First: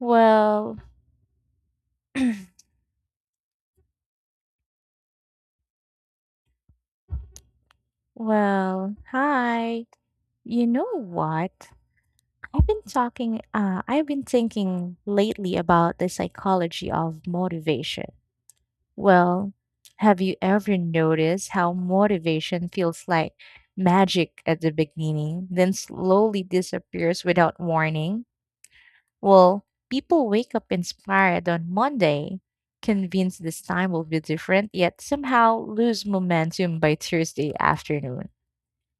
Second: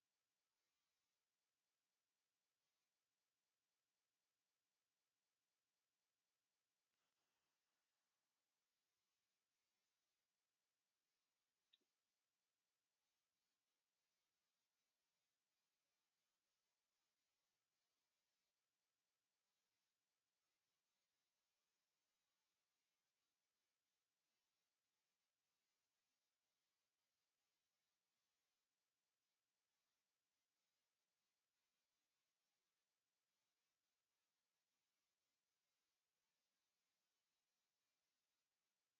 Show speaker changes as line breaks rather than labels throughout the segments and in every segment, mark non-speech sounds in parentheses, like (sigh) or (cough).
Well, well, hi. You know what? I've been thinking lately about the psychology of motivation. Well, have you ever noticed how motivation feels like magic at the beginning, then slowly disappears without warning? Well, people wake up inspired on Monday, convinced this time will be different, yet somehow lose momentum by Thursday afternoon.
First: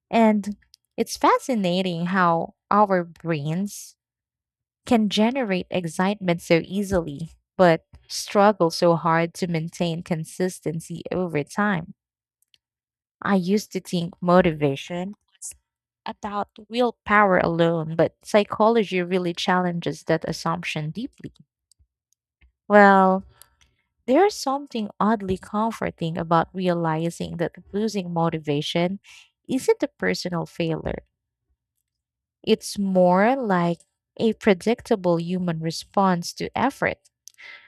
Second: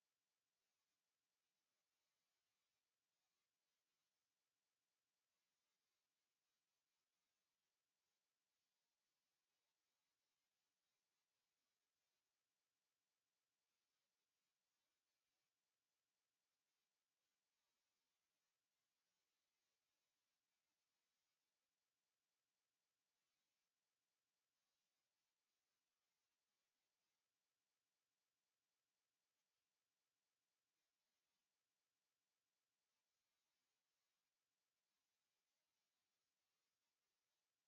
And it's fascinating how our brains can generate excitement so easily, but struggle so hard to maintain consistency over time. I used to think motivation about willpower alone, but psychology really challenges that assumption deeply. Well, there's something oddly comforting about realizing that losing motivation isn't a personal failure. It's more like a predictable human response to effort,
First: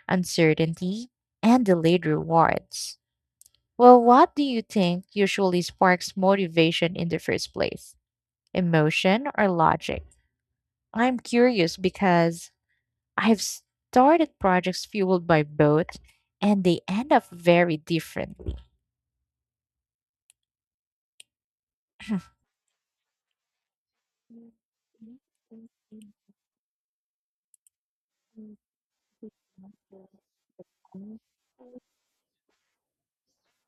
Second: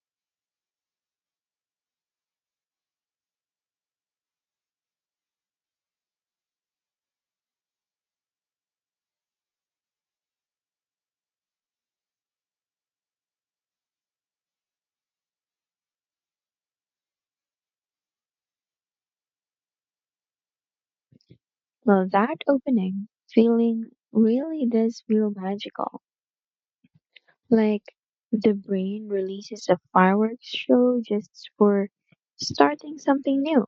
uncertainty, and delayed rewards. Well, what do you think usually sparks motivation in the first place? Emotion or logic? I'm curious because I've started projects fueled by both and they end up very different.
Well, that opening feeling really does feel magical. Like the brain releases a fireworks show just for starting something new.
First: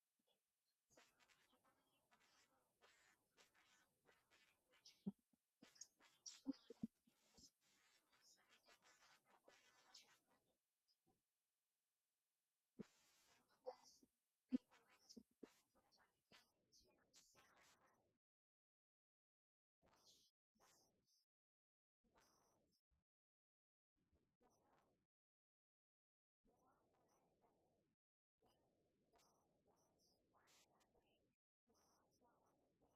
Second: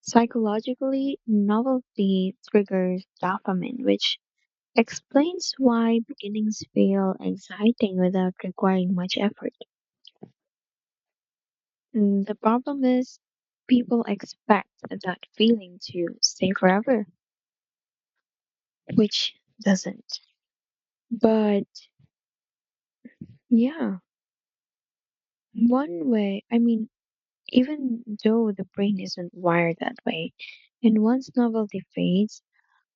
Psychologically, novelty triggers dopamine, which explains why beginnings feel exciting without requiring much effort. The problem is, people expect that feeling to stay forever, which doesn't. But yeah. One way, I mean, Even though the brain isn't wired that way, and once novelty fades,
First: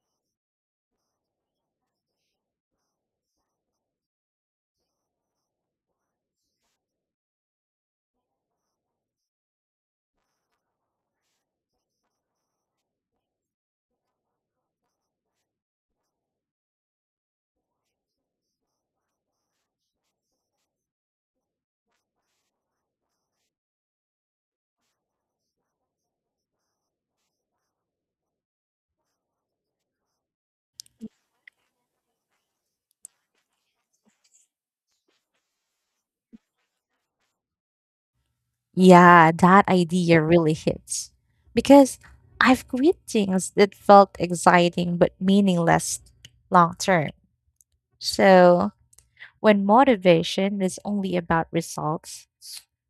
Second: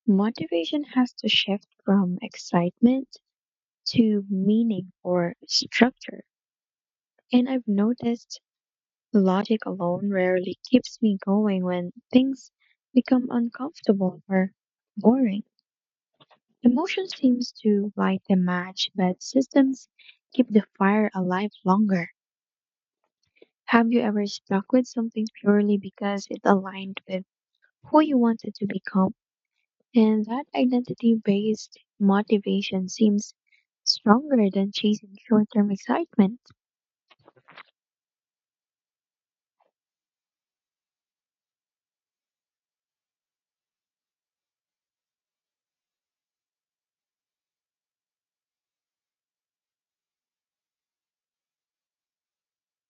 motivation has to shift from excitement to meaning or structure. And I've noticed logic alone rarely keeps me going when things become uncomfortable or boring. Emotion seems to light the match, but systems keep the fire alive longer. Have you ever stuck with something purely because it aligned with who you wanted to become? And that identity based motivation seems stronger than chasing short term excitement.
Yeah, that idea really hits. Because I've quit things that felt exciting but meaningless long term. So when motivation is only about results,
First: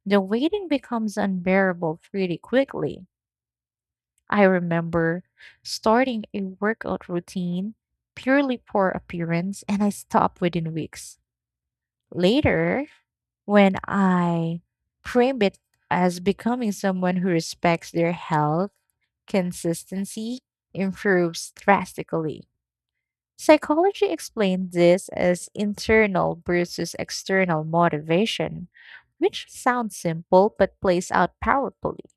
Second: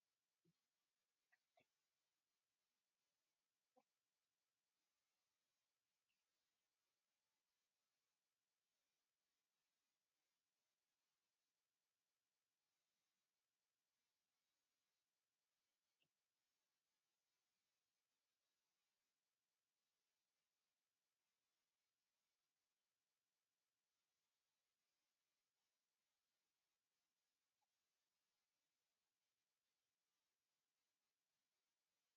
the waiting becomes unbearable pretty quickly. I remember starting a workout routine purely for appearance and I stopped within weeks. Later, when I frame it as becoming someone who respects their health, consistency improves drastically. Psychology explains this as internal versus external motivation, which sounds simple but plays out powerfully.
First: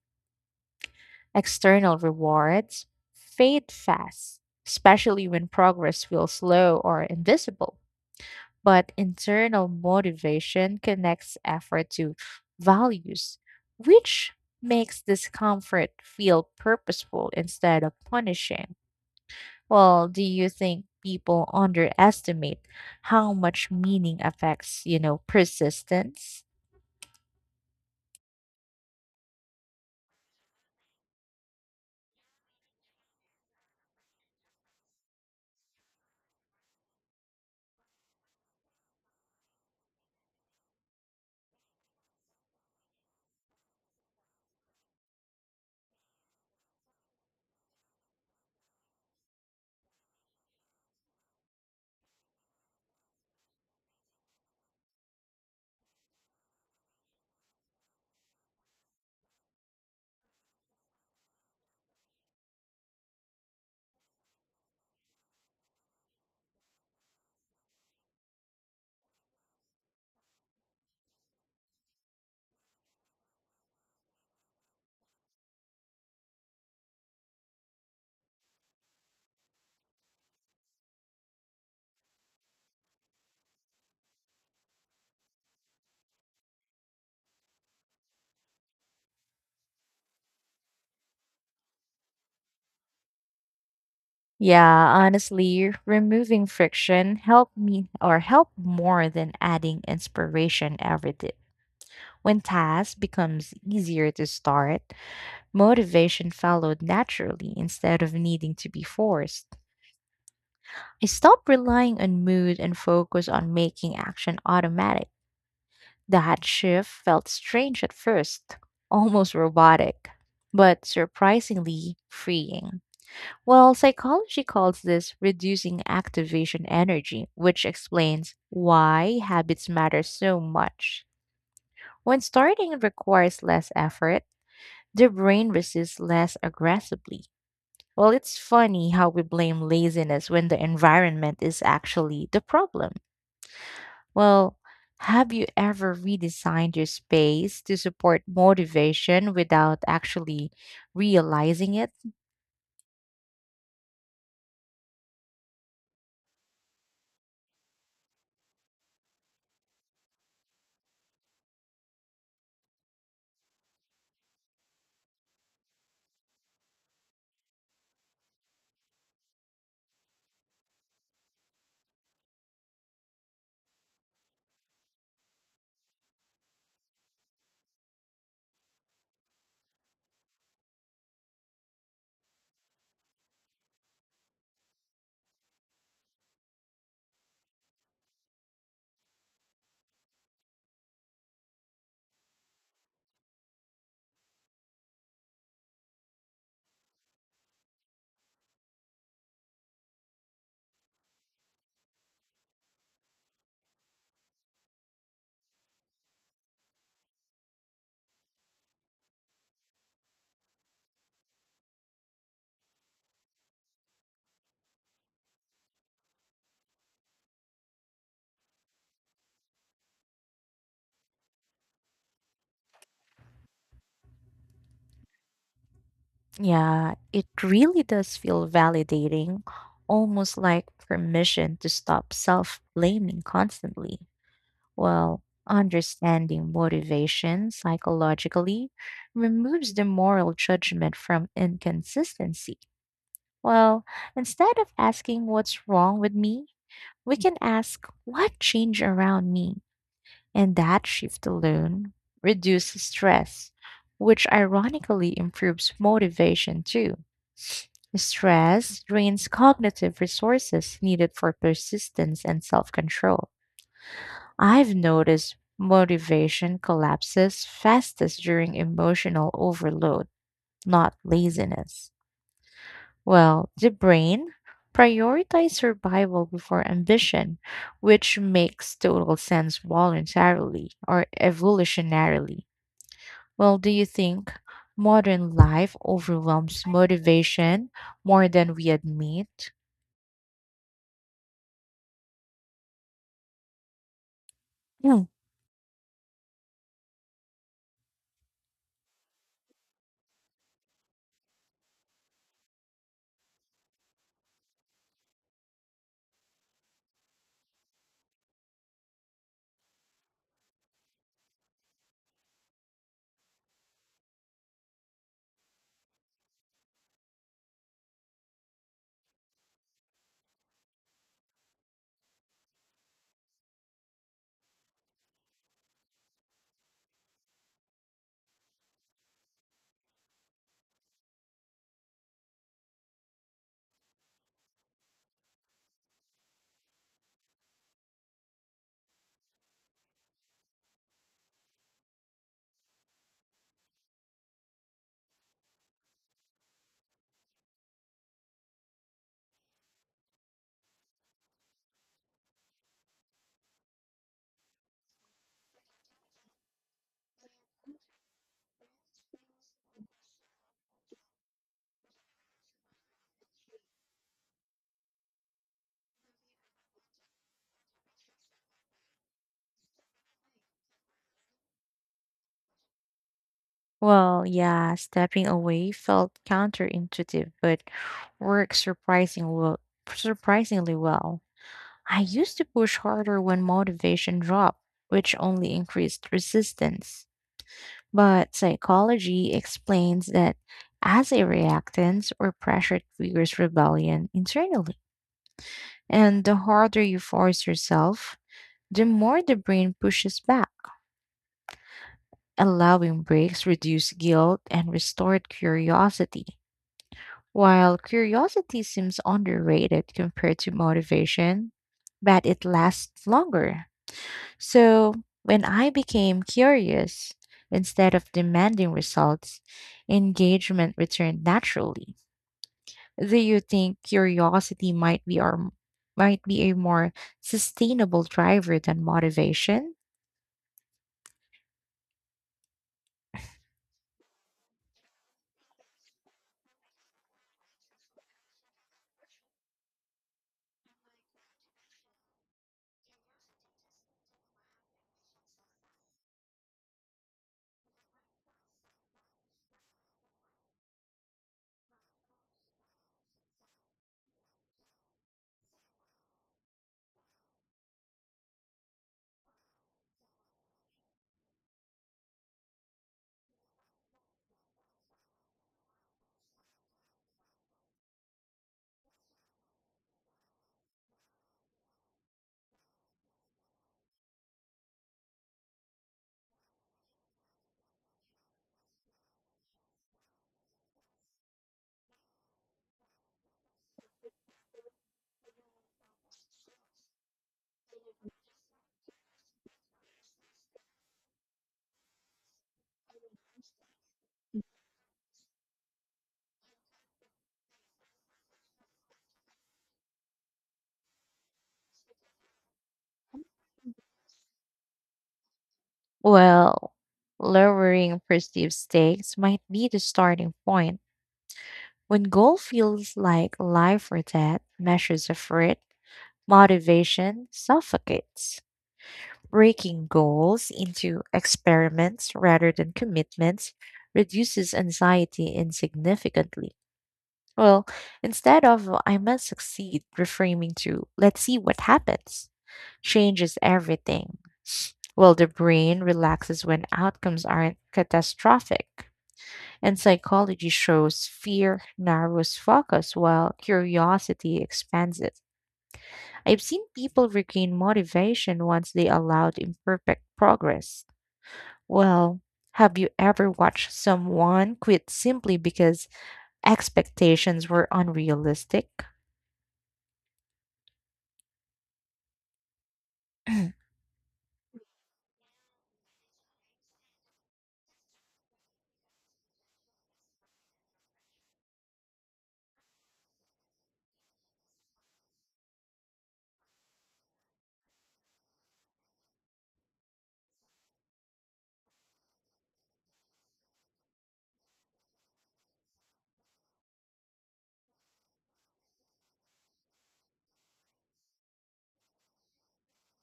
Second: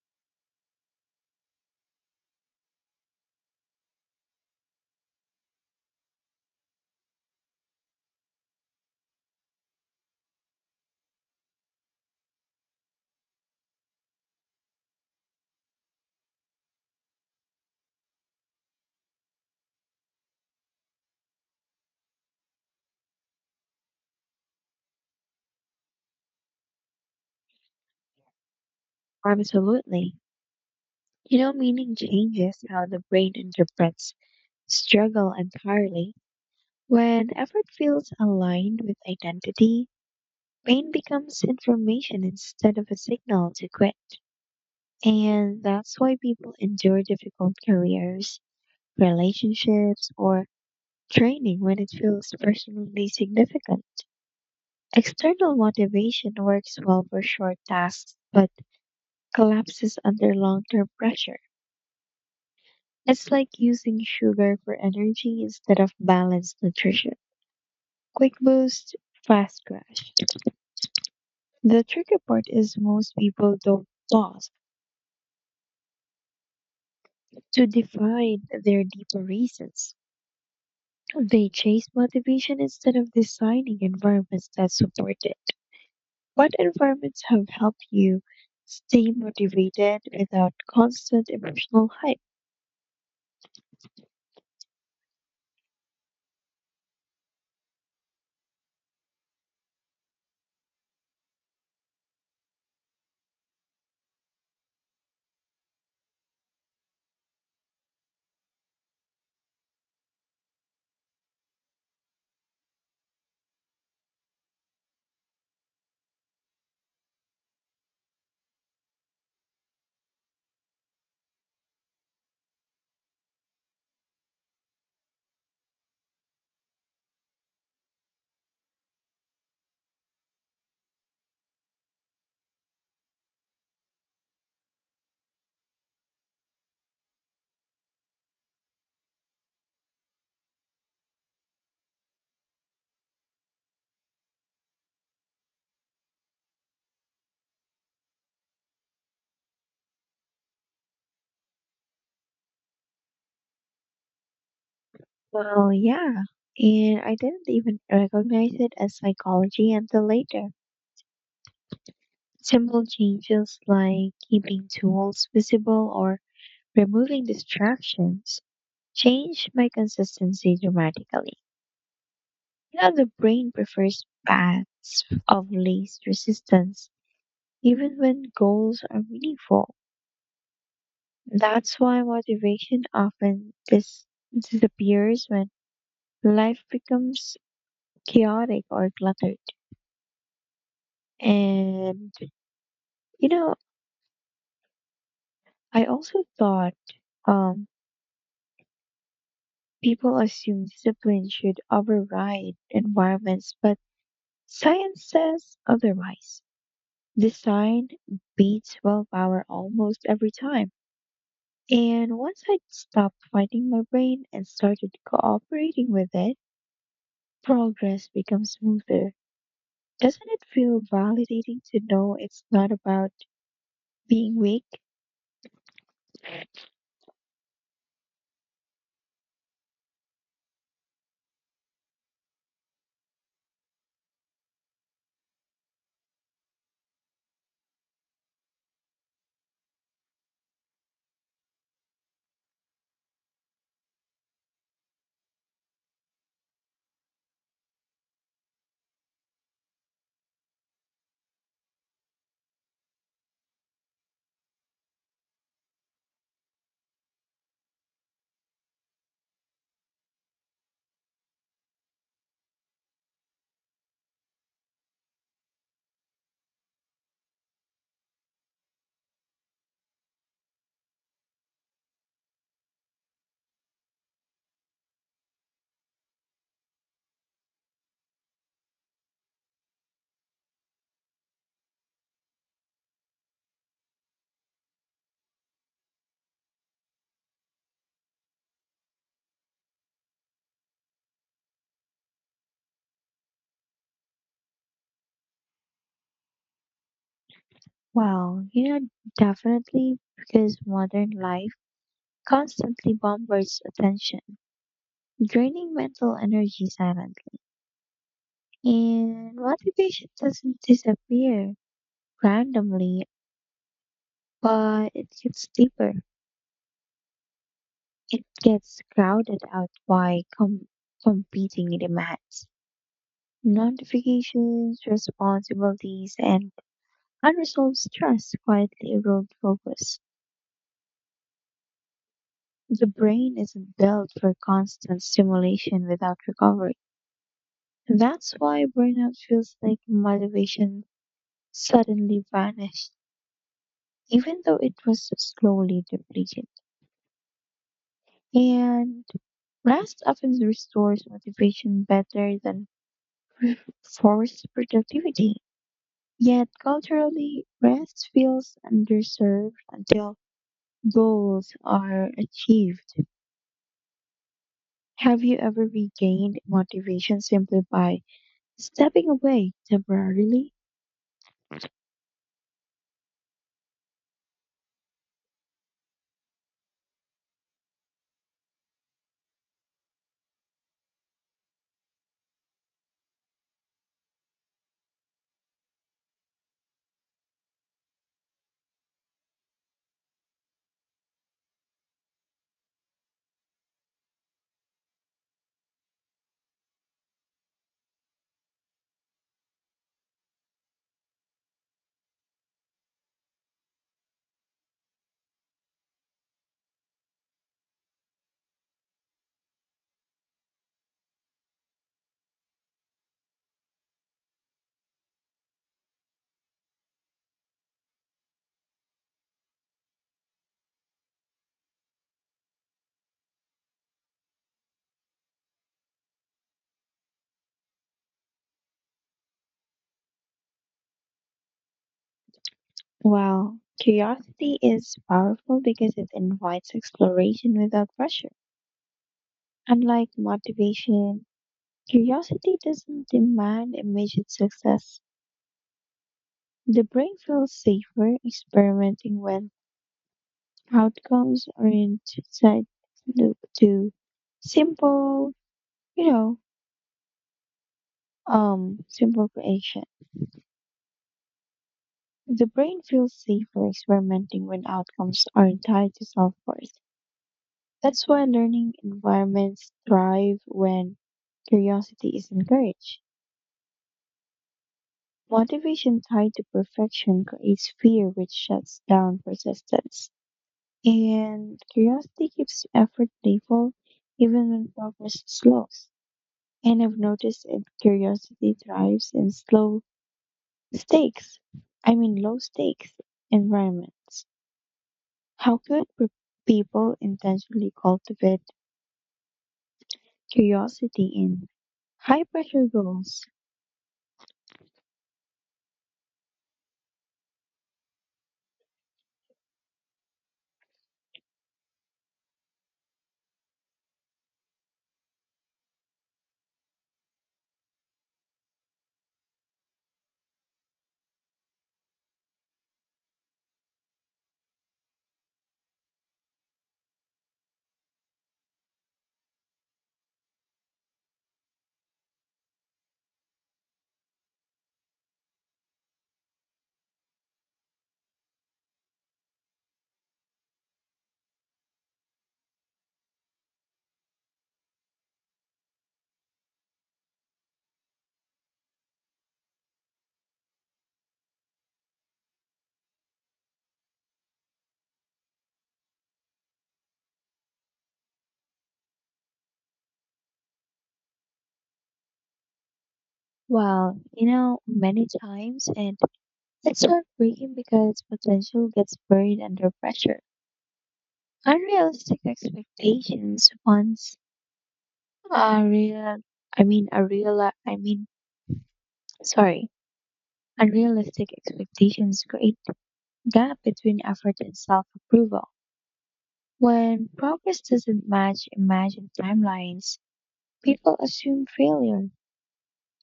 External rewards fade fast, especially when progress feels slow or invisible. But internal motivation connects effort to values, which makes discomfort feel purposeful instead of punishing. Well, do you think people underestimate how much meaning affects, persistence?
Absolutely. You know, meaning changes how the brain interprets struggle entirely. When effort feels aligned with identity, pain becomes information instead of a signal to quit. And that's why people endure difficult careers relationships, or training when it feels personally significant. External motivation works well for short tasks but collapses under long term pressure. It's like using sugar for energy instead of balanced nutrition. Quick boost, fast crash. The tricky part is most people don't pause to define their deeper reasons. They chase motivation instead of designing environments that support it. What environments have helped you stay motivated without constant emotional hype?
Yeah, honestly, removing friction helped me or helped more than adding inspiration ever did. When tasks becomes easier to start, motivation followed naturally instead of needing to be forced. I stopped relying on mood and focused on making action automatic. That shift felt strange at first, almost robotic, but surprisingly freeing. Well, psychology calls this reducing activation energy, which explains why habits matter so much. When starting requires less effort, the brain resists less aggressively. Well, it's funny how we blame laziness when the environment is actually the problem. Well, have you ever redesigned your space to support motivation without actually realizing it?
Well, yeah. And I didn't even recognize it as psychology until later. Simple changes like keeping tools visible or removing distractions changed my consistency dramatically. You know, the brain prefers paths of least resistance, even when goals are meaningful. That's why motivation often disappears when life becomes chaotic or cluttered. And, you know, I also thought um, people assume discipline should override environments, but science says otherwise. Design beats willpower almost every time. And once I stopped fighting my brain and started cooperating with it, progress becomes smoother. Doesn't it feel validating to know it's not about being weak?
Yeah, it really does feel validating, almost like permission to stop self blaming constantly. Well, understanding motivation psychologically removes the moral judgment from inconsistency. Well, instead of asking what's wrong with me, we can ask what changed around me. And that shift alone reduces stress, which ironically improves motivation too. Stress drains cognitive resources needed for persistence and self control. I've noticed motivation collapses fastest during emotional overload, not laziness. Well, the brain prioritizes survival before ambition, which makes total sense voluntarily or evolutionarily. Well, do you think modern life overwhelms motivation more than we admit? Hmm.
Wow, you know, definitely because modern life constantly bombards attention, draining mental energy silently. And motivation doesn't disappear randomly, but it gets deeper. It gets crowded out by competing demands. Notifications, responsibilities, and unresolved stress quietly erode focus. The brain isn't built for constant stimulation without recovery. That's why burnout feels like motivation suddenly vanished, even though it was slowly depleted. And rest often restores motivation better than forced productivity. Yet culturally, rest feels underserved until goals are achieved. Have you ever regained motivation simply by stepping away temporarily?
Well, yeah, stepping away felt counterintuitive, but worked surprising well, surprisingly well. I used to push harder when motivation dropped, which only increased resistance. But psychology explains that as a reactance or pressure triggers rebellion internally. And the harder you force yourself, the more the brain pushes back. Allowing breaks reduce guilt and restored curiosity. While curiosity seems underrated compared to motivation, but it lasts longer. So when I became curious, instead of demanding results, engagement returned naturally. Do you think curiosity might be a more sustainable driver than motivation?
Well, curiosity is powerful because it invites exploration without pressure. Unlike motivation, curiosity doesn't demand immediate success. The brain feels safer experimenting when outcomes aren't set to to simple, you know, um, simple creation. The brain feels safer experimenting when outcomes aren't tied to self-worth. That's why learning environments thrive when curiosity is encouraged. Motivation tied to perfection creates fear, which shuts down persistence. And curiosity keeps effort playful even when progress slows. And I've noticed that curiosity thrives in slow stakes, I mean, low stakes environments. How could people intentionally cultivate curiosity in high pressure goals?
Well, lowering perceived stakes might be the starting point. When goal feels like life or death measures of effort, motivation suffocates. Breaking goals into experiments rather than commitments reduces anxiety insignificantly. Well, instead of "Oh, I must succeed, reframing to let's see what happens changes everything. Well, the brain relaxes when outcomes aren't catastrophic. And psychology shows fear narrows focus while curiosity expands it. I've seen people regain motivation once they allowed imperfect progress. Well, have you ever watched someone quit simply because expectations were unrealistic? (clears throat)
Well, you know, many times, and it's heartbreaking because potential gets buried under pressure. Unrealistic expectations once a real, I mean, a real, I mean, sorry, Unrealistic expectations create gap between effort and self-approval. When progress doesn't match imagined timelines, people assume failure,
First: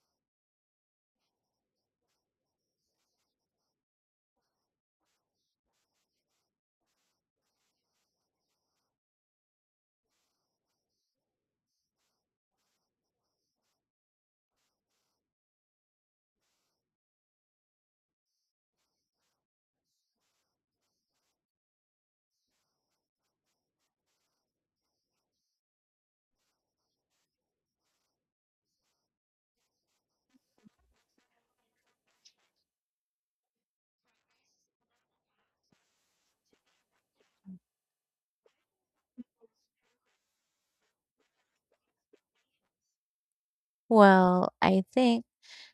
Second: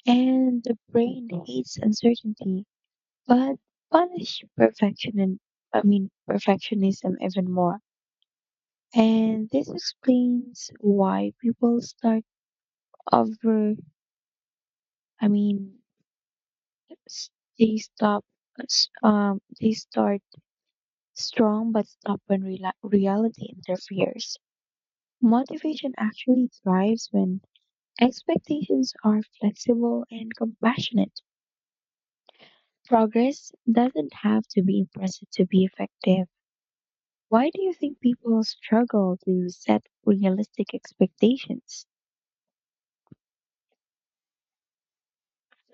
and the brain hates uncertainty. But punish perfection and I mean perfectionism even more. And this explains why people start over. I mean, s- they stop. They start strong but stop when reality interferes. Motivation actually thrives when expectations are flexible and compassionate. Progress doesn't have to be impressive to be effective. Why do you think people struggle to set realistic expectations?
Well, I think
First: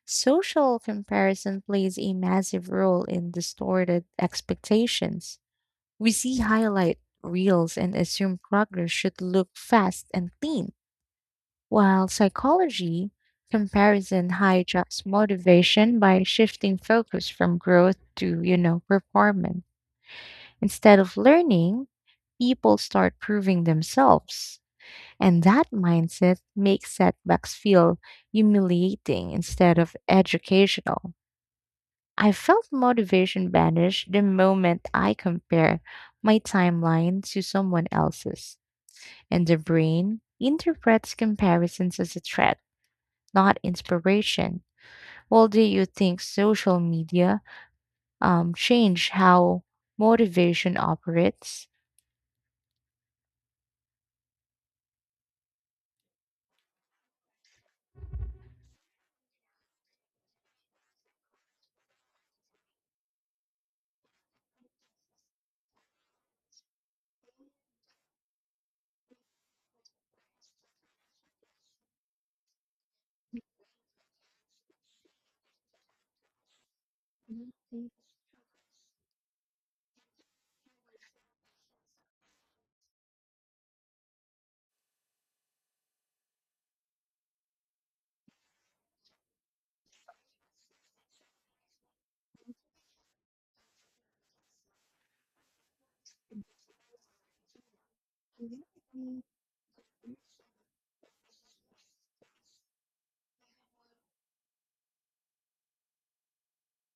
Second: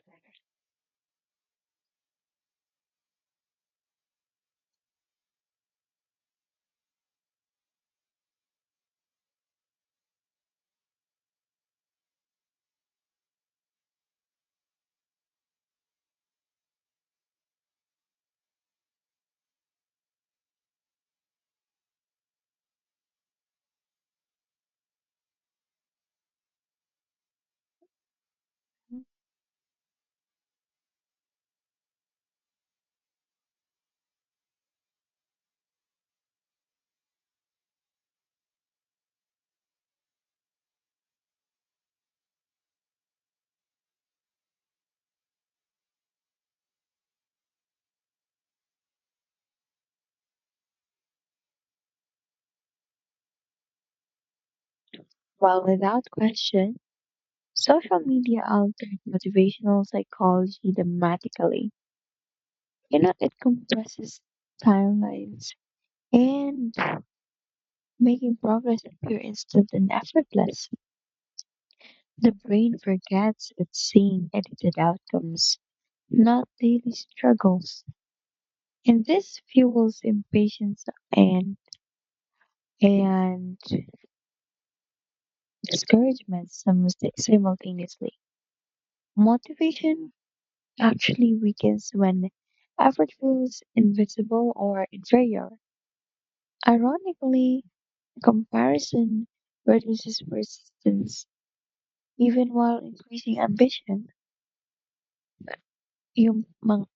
social comparison plays a massive role in distorted expectations. We see highlight reels and assume progress should look fast and clean, while psychology comparison hijacks motivation by shifting focus from growth to, performance. Instead of learning, people start proving themselves. And that mindset makes setbacks feel humiliating instead of educational. I felt motivation vanish the moment I compare my timeline to someone else's, and the brain interprets comparisons as a threat, not inspiration. Well, do you think social media changed how motivation operates?
Well, without question, social media altered motivational psychology dramatically. You know, it compresses timelines and making progress appear instant and effortless. The brain forgets it's seeing edited outcomes, not daily struggles.
Mhm.
And this fuels impatience and and discouragement sim- simultaneously. Motivation actually weakens when effort feels invisible or inferior. Ironically, comparison reduces persistence even while increasing ambition. You, mon-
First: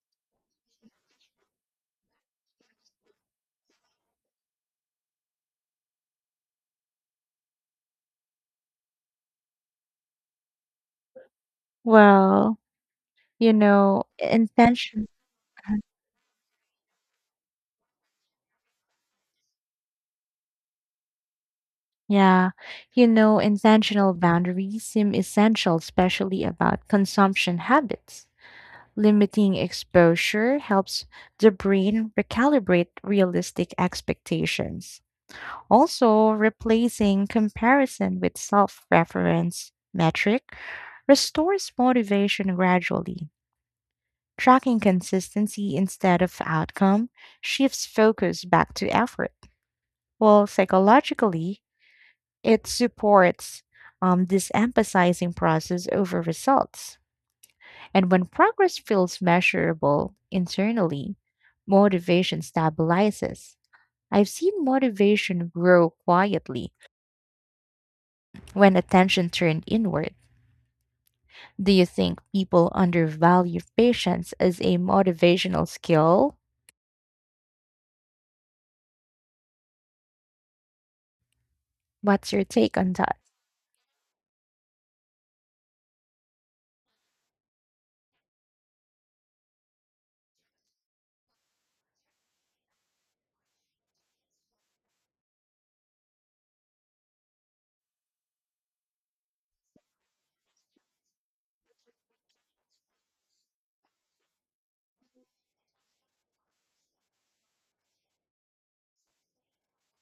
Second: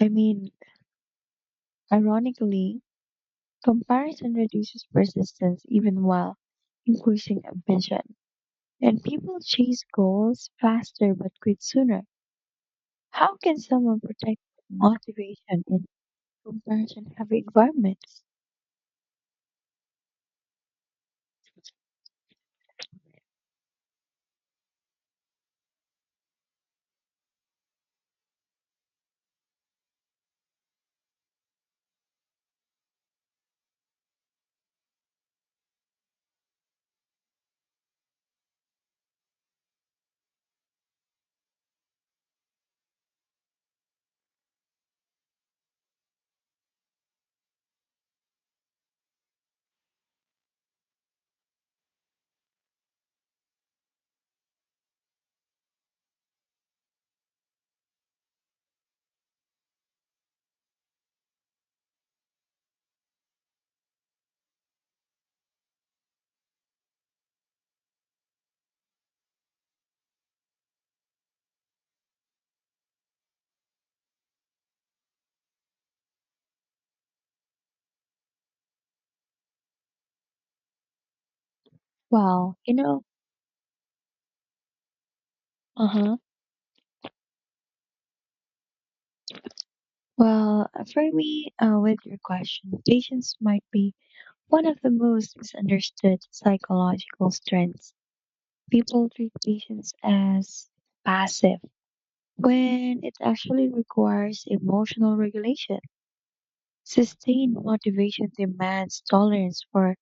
I mean, Ironically, comparison reduces persistence even while increasing ambition. And people chase goals faster but quit sooner.
Well,
How
You
can someone
know,
protect
intention
motivation in comfort and heavy environments?
yeah. You know, intentional boundaries seem essential, especially about consumption habits. Limiting exposure helps the brain recalibrate realistic expectations. Also, replacing comparison with self reference metric restores motivation gradually. Tracking consistency instead of outcome shifts focus back to effort. Well, psychologically, it supports this emphasizing process over results. And when progress feels measurable internally, motivation stabilizes. I've seen motivation grow quietly when attention turned inward. Do you think people undervalue patience as a motivational skill? What's your
Well, you
take on
know,
that?
uh huh. Well, for me, with your question, patience might be one of the most misunderstood psychological strengths. People treat patience as passive when it actually requires emotional regulation. Sustained motivation demands tolerance for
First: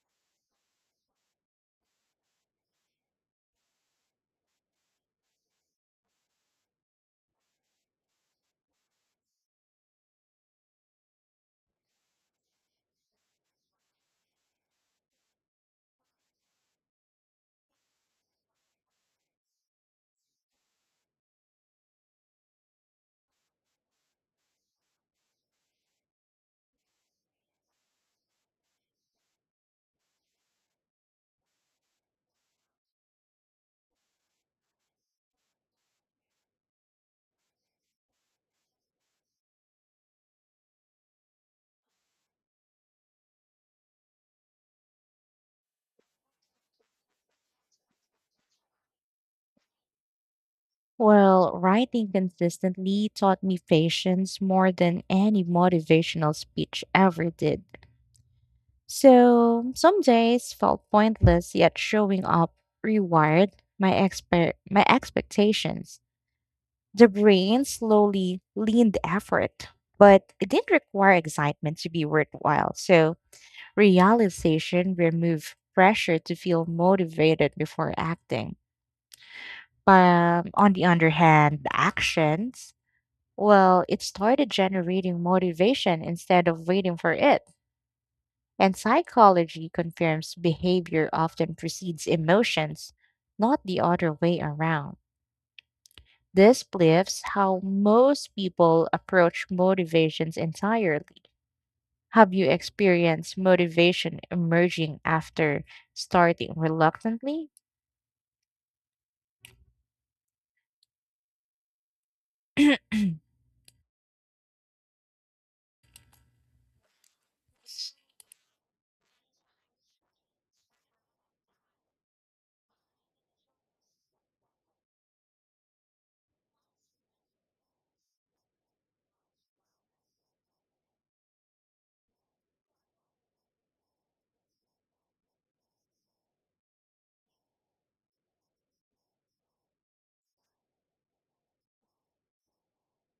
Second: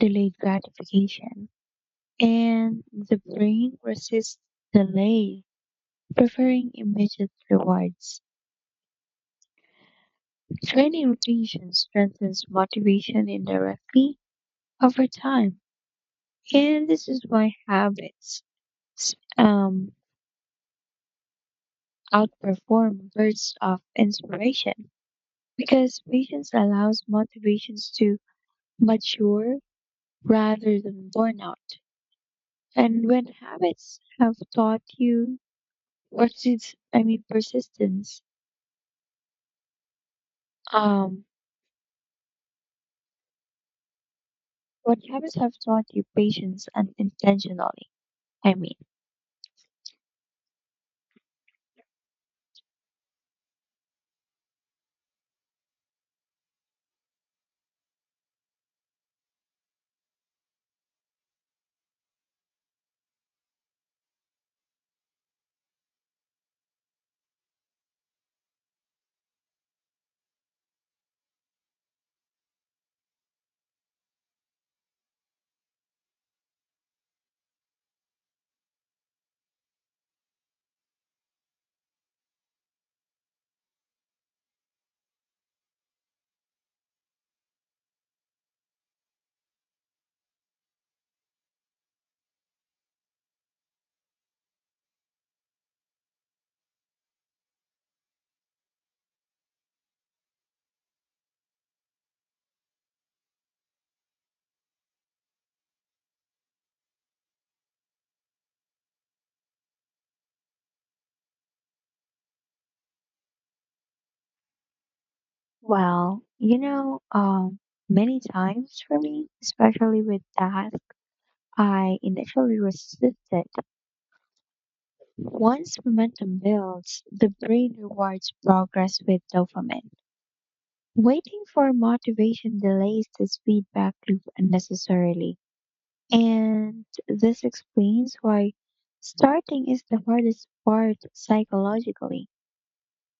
delayed gratification, and the brain resists delay, preferring immediate rewards. Daily rotation strengthens motivation indirectly over time. And this is why habits um, outperform bursts of inspiration because patience allows motivations to mature rather than burn out. And when habits have taught you persist, I mean persistence, um, what habits have taught you patience unintentionally, I mean.
Well, writing consistently taught me patience more than any motivational speech ever did. So some days felt pointless, yet showing up rewired my expectations. The brain slowly leaned effort, but it didn't require excitement to be worthwhile. So realization removed pressure to feel motivated before acting. But on the other hand, the actions, well, it started generating motivation instead of waiting for it. And psychology confirms behavior often precedes emotions, not the other way around. This flips how most people approach motivations entirely. Have you experienced motivation emerging after starting reluctantly?
Well, you know, many times for me, especially with tasks I initially resisted. Once momentum builds, the brain rewards progress with dopamine. Waiting for motivation delays this feedback loop unnecessarily. And this explains why starting is the hardest part psychologically.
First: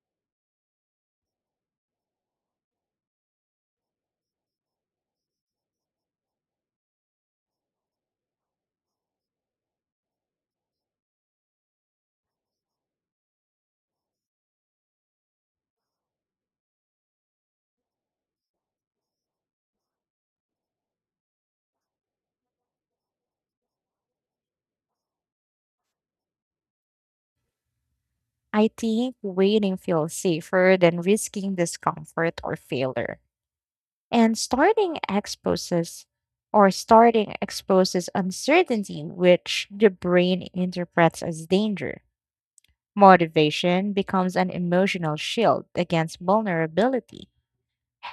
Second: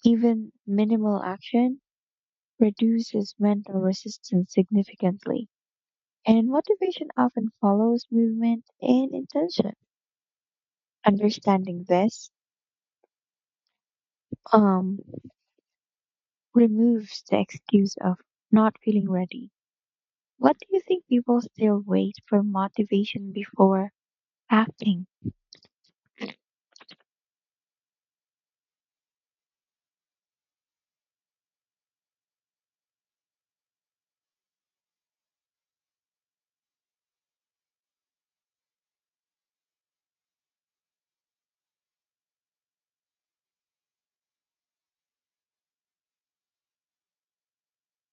Even minimal action reduces mental resistance significantly. And motivation often follows movement and intention. Understanding this um, removes the excuse of not feeling ready. What do you think people still wait for motivation before acting?
I think waiting feels safer than risking discomfort or failure. And starting exposes uncertainty, which the brain interprets as danger. Motivation becomes an emotional shield against vulnerability.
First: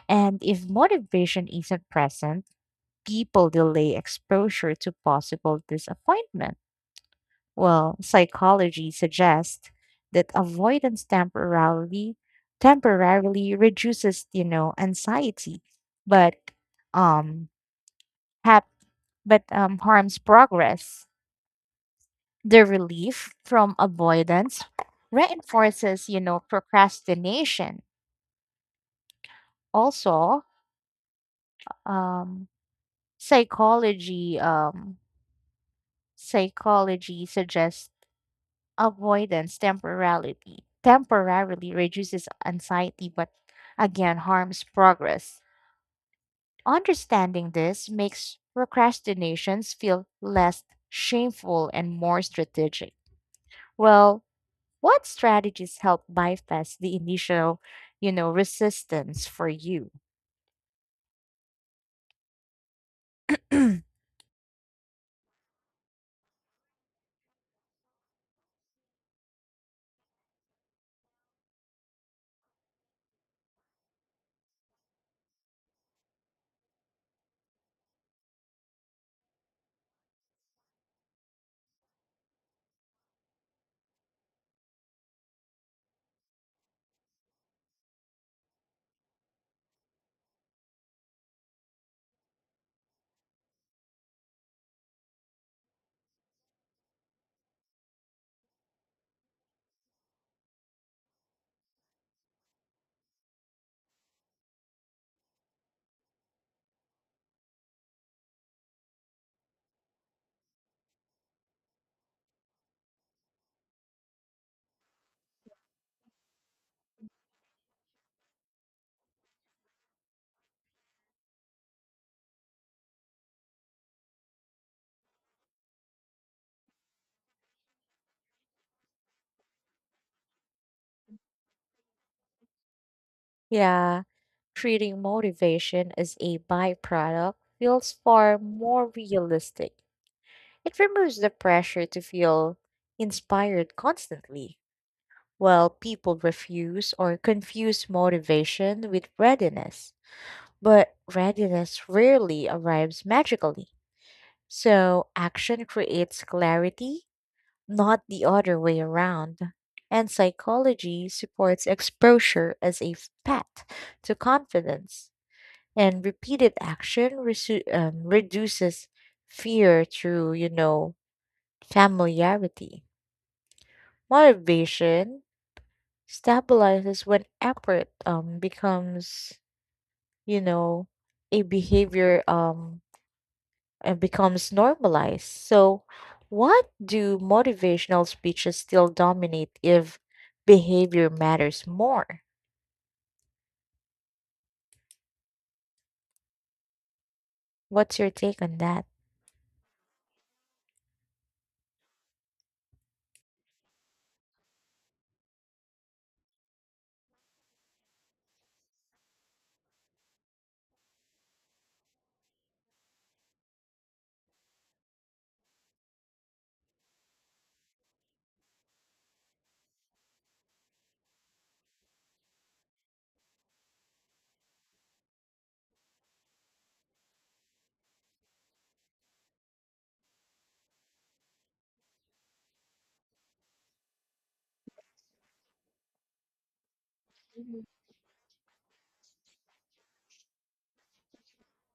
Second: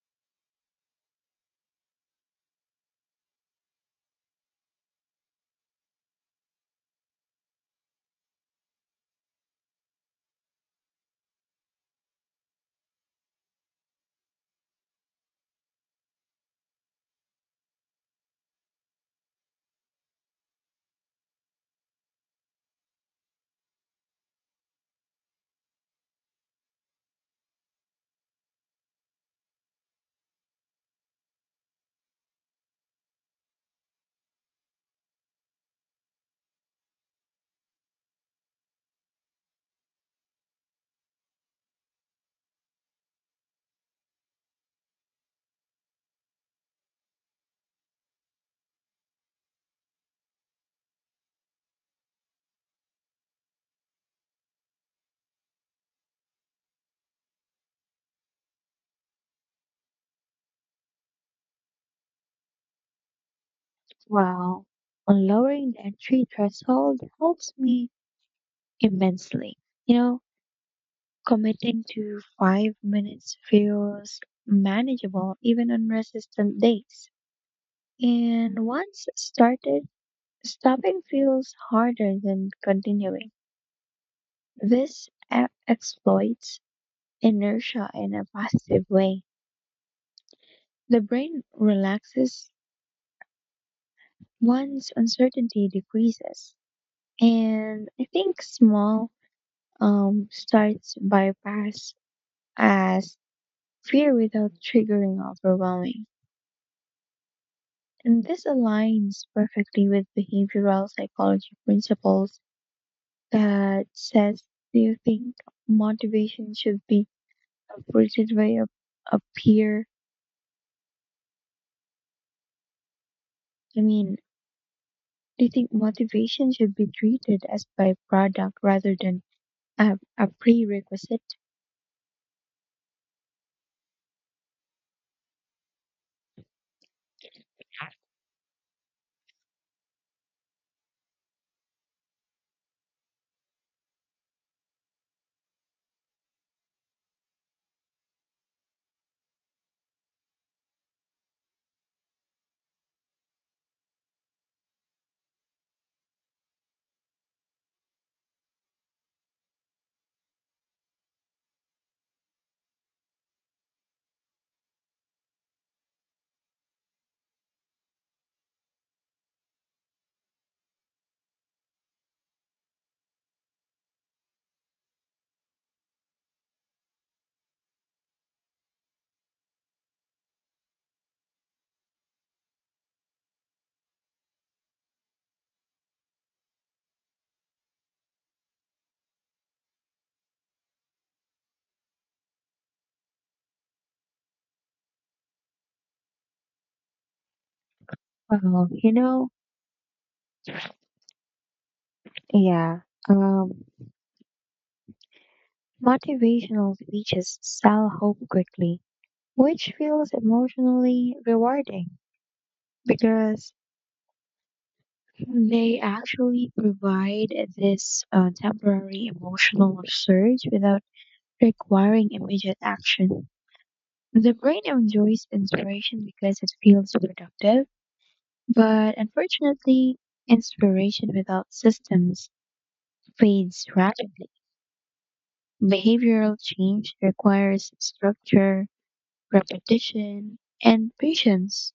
And if motivation isn't present, people delay exposure to possible disappointment. Well, psychology suggests that avoidance temporarily temporarily reduces, anxiety, but um happiness but harms progress. The relief from avoidance reinforces, procrastination. Also, um, psychology um, psychology suggests avoidance temporarily temporarily reduces anxiety, but again harms progress. Understanding this makes procrastinations feel less shameful and more strategic. Well, what strategies help bypass the initial, resistance for you? (clears throat)
Well, lowering the entry threshold helps me immensely. You know, committing to 5 minutes feels manageable even on resistant days. And once started, stopping feels harder than continuing. This exploits inertia in a positive way. The brain relaxes once uncertainty decreases. And I think small starts bypass as fear without triggering overwhelming. And this aligns perfectly with behavioral psychology principles that says, do you think motivation should be treated by a peer? I mean, do you think motivation should be treated as byproduct rather than a prerequisite?
Yeah, treating motivation as a byproduct feels far more realistic. It removes the pressure to feel inspired constantly, while people refuse or confuse motivation with readiness. But readiness rarely arrives magically. So, action creates clarity not the other way around. And psychology supports exposure as a path to confidence, and reduces fear through, familiarity. Motivation stabilizes when effort becomes, you know, a behavior. And becomes normalized. So, what do motivational speeches still dominate if behavior matters more? What's your take on
Well,
that?
you know, yeah. Um, Motivational speeches sell hope quickly, which feels emotionally rewarding because they actually provide this temporary emotional surge without requiring immediate action. The brain enjoys inspiration because it feels productive, but unfortunately, inspiration without systems fades rapidly. Behavioral change
Mhm.
requires structure, repetition, and patience.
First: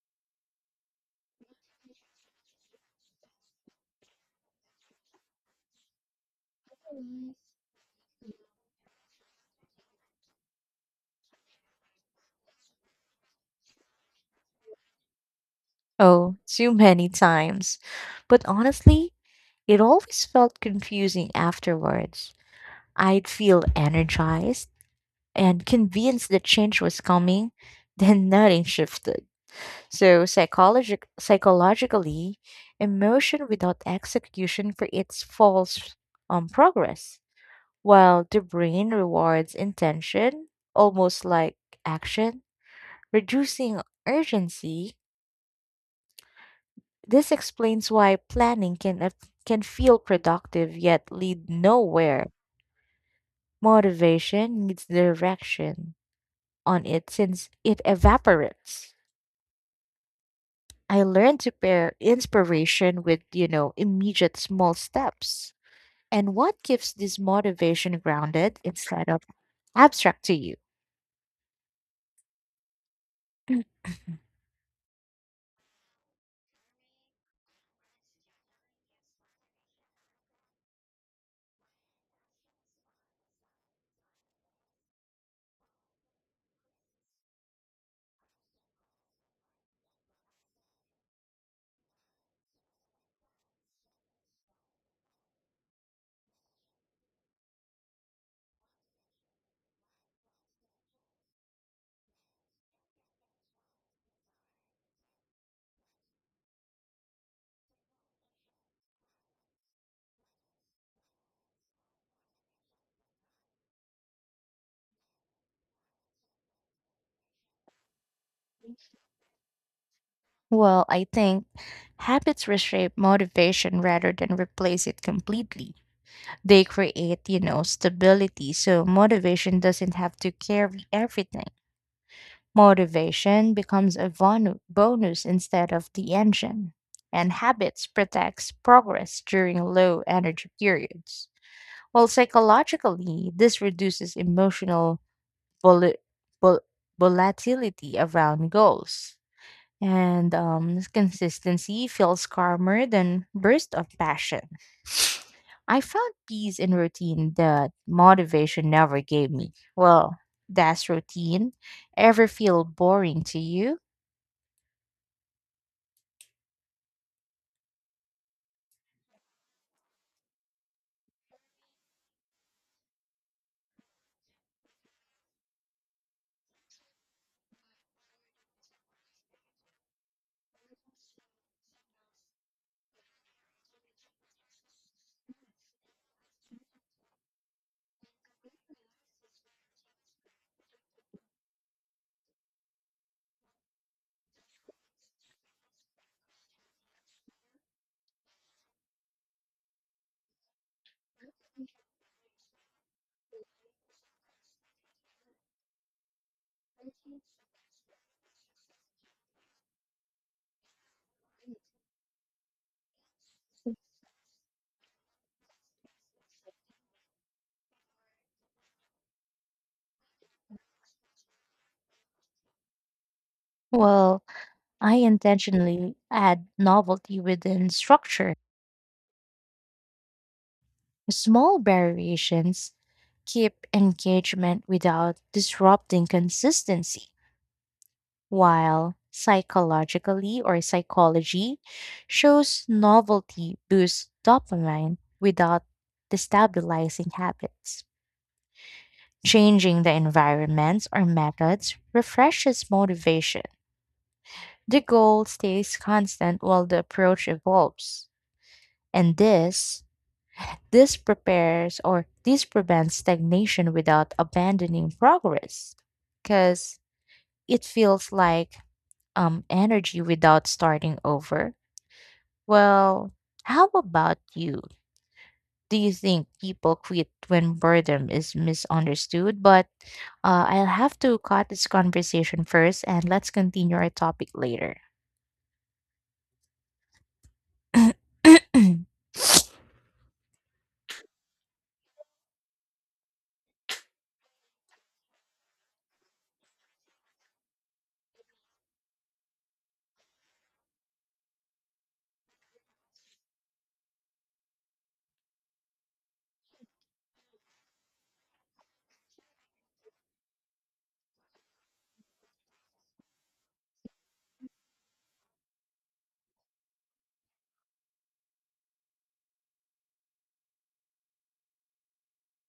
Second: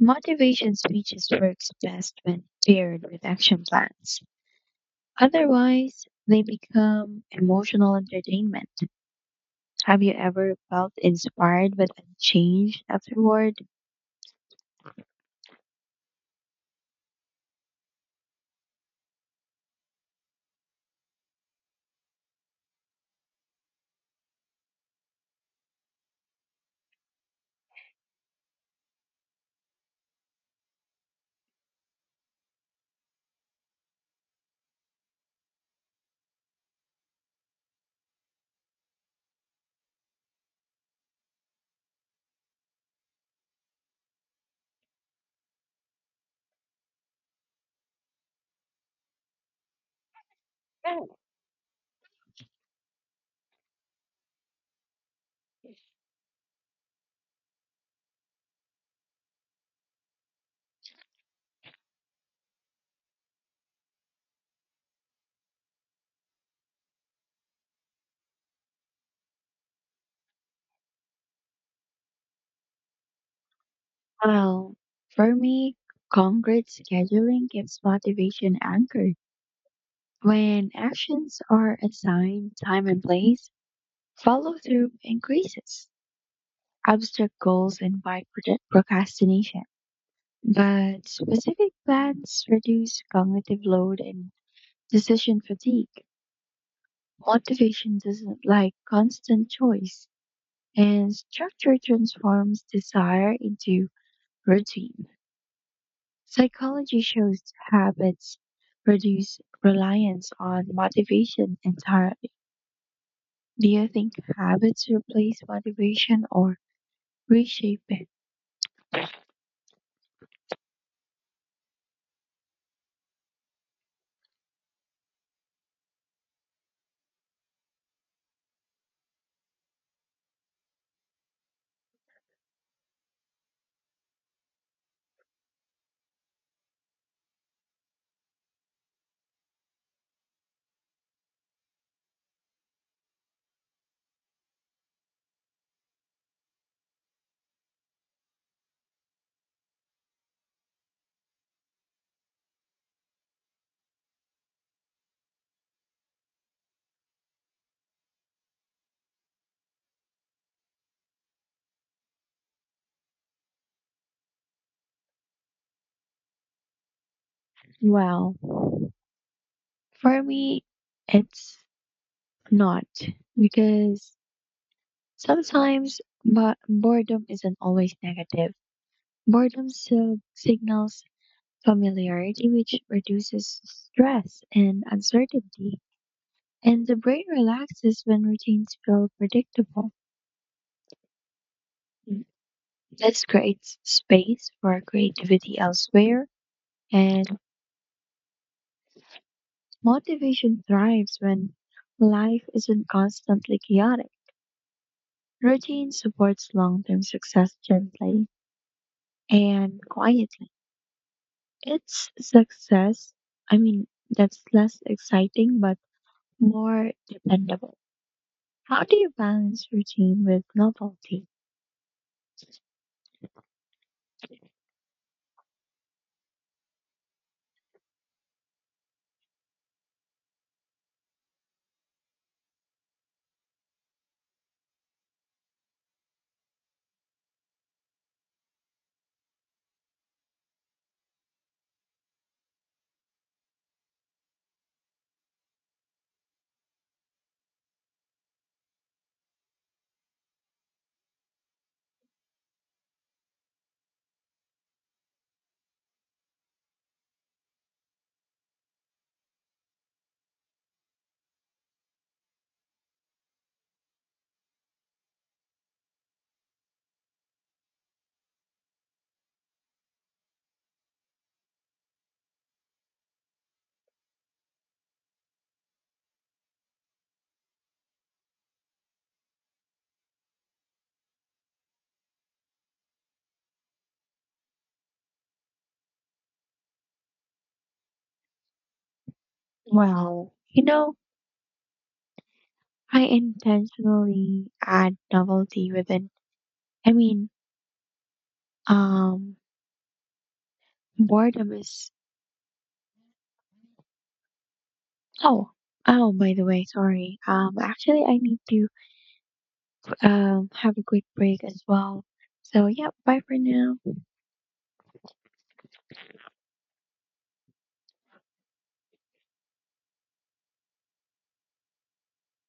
Motivation speeches works best when paired with action plans. Otherwise, they become emotional entertainment. Have you ever felt inspired but unchanged afterward?
Oh, too many times. But honestly, it always felt confusing afterwards. I'd feel energized and convinced that change was coming, then nothing shifted. So psychologically, emotion without execution creates false progress, while the brain rewards intention, almost like action, reducing urgency. This explains why can feel productive yet lead nowhere. Motivation needs direction on it since it evaporates. I learned to pair inspiration with, immediate small steps. And what keeps this motivation grounded instead of abstract to you?
Well, for me, concrete scheduling gives motivation anchored. When actions are assigned time and place, follow through increases. Abstract goals invite procrastination, but specific plans reduce cognitive load and decision fatigue. Motivation doesn't like constant choice, and structure transforms desire into routine. Psychology shows habits reduce reliance on motivation entirely. Do you think habits replace motivation or reshape it?
Well, I think habits reshape motivation rather than replace it completely. They create, stability, so motivation doesn't have to carry everything. Motivation becomes a bonus instead of the engine. And habits protects progress during low energy periods. Well, psychologically, this reduces emotional vol- vol- volatility around goals. And consistency feels calmer than bursts of passion. I found peace in routine that motivation never gave me. Well, that's routine. Ever feel boring to you?
Well, for me, it's not because sometimes but boredom isn't always negative. Boredom still signals familiarity, which reduces stress and uncertainty, and the brain relaxes when routines feel predictable. This creates space for creativity elsewhere, and motivation thrives when life isn't constantly chaotic. Routine supports long term success gently and quietly. It's success, I mean, that's less exciting but more dependable. How do you balance routine with novelty?
Well, I intentionally add novelty within structure. Small variations keep engagement without disrupting consistency. While psychologically or psychology shows novelty boosts dopamine without destabilizing habits. Changing the environments or methods refreshes motivation. The goal stays constant while the approach evolves. And this prepares or this prevents stagnation without abandoning progress. Because it feels like energy without starting over. Well, how about you? Do you think people quit when boredom is misunderstood? But I'll have to cut this conversation first and let's continue our topic later. (clears throat)
Well, you know, I intentionally add novelty within. I mean, um, boredom is. Oh, oh, by the way, sorry. Actually, I need to have a quick break as well. So, yeah, bye for now.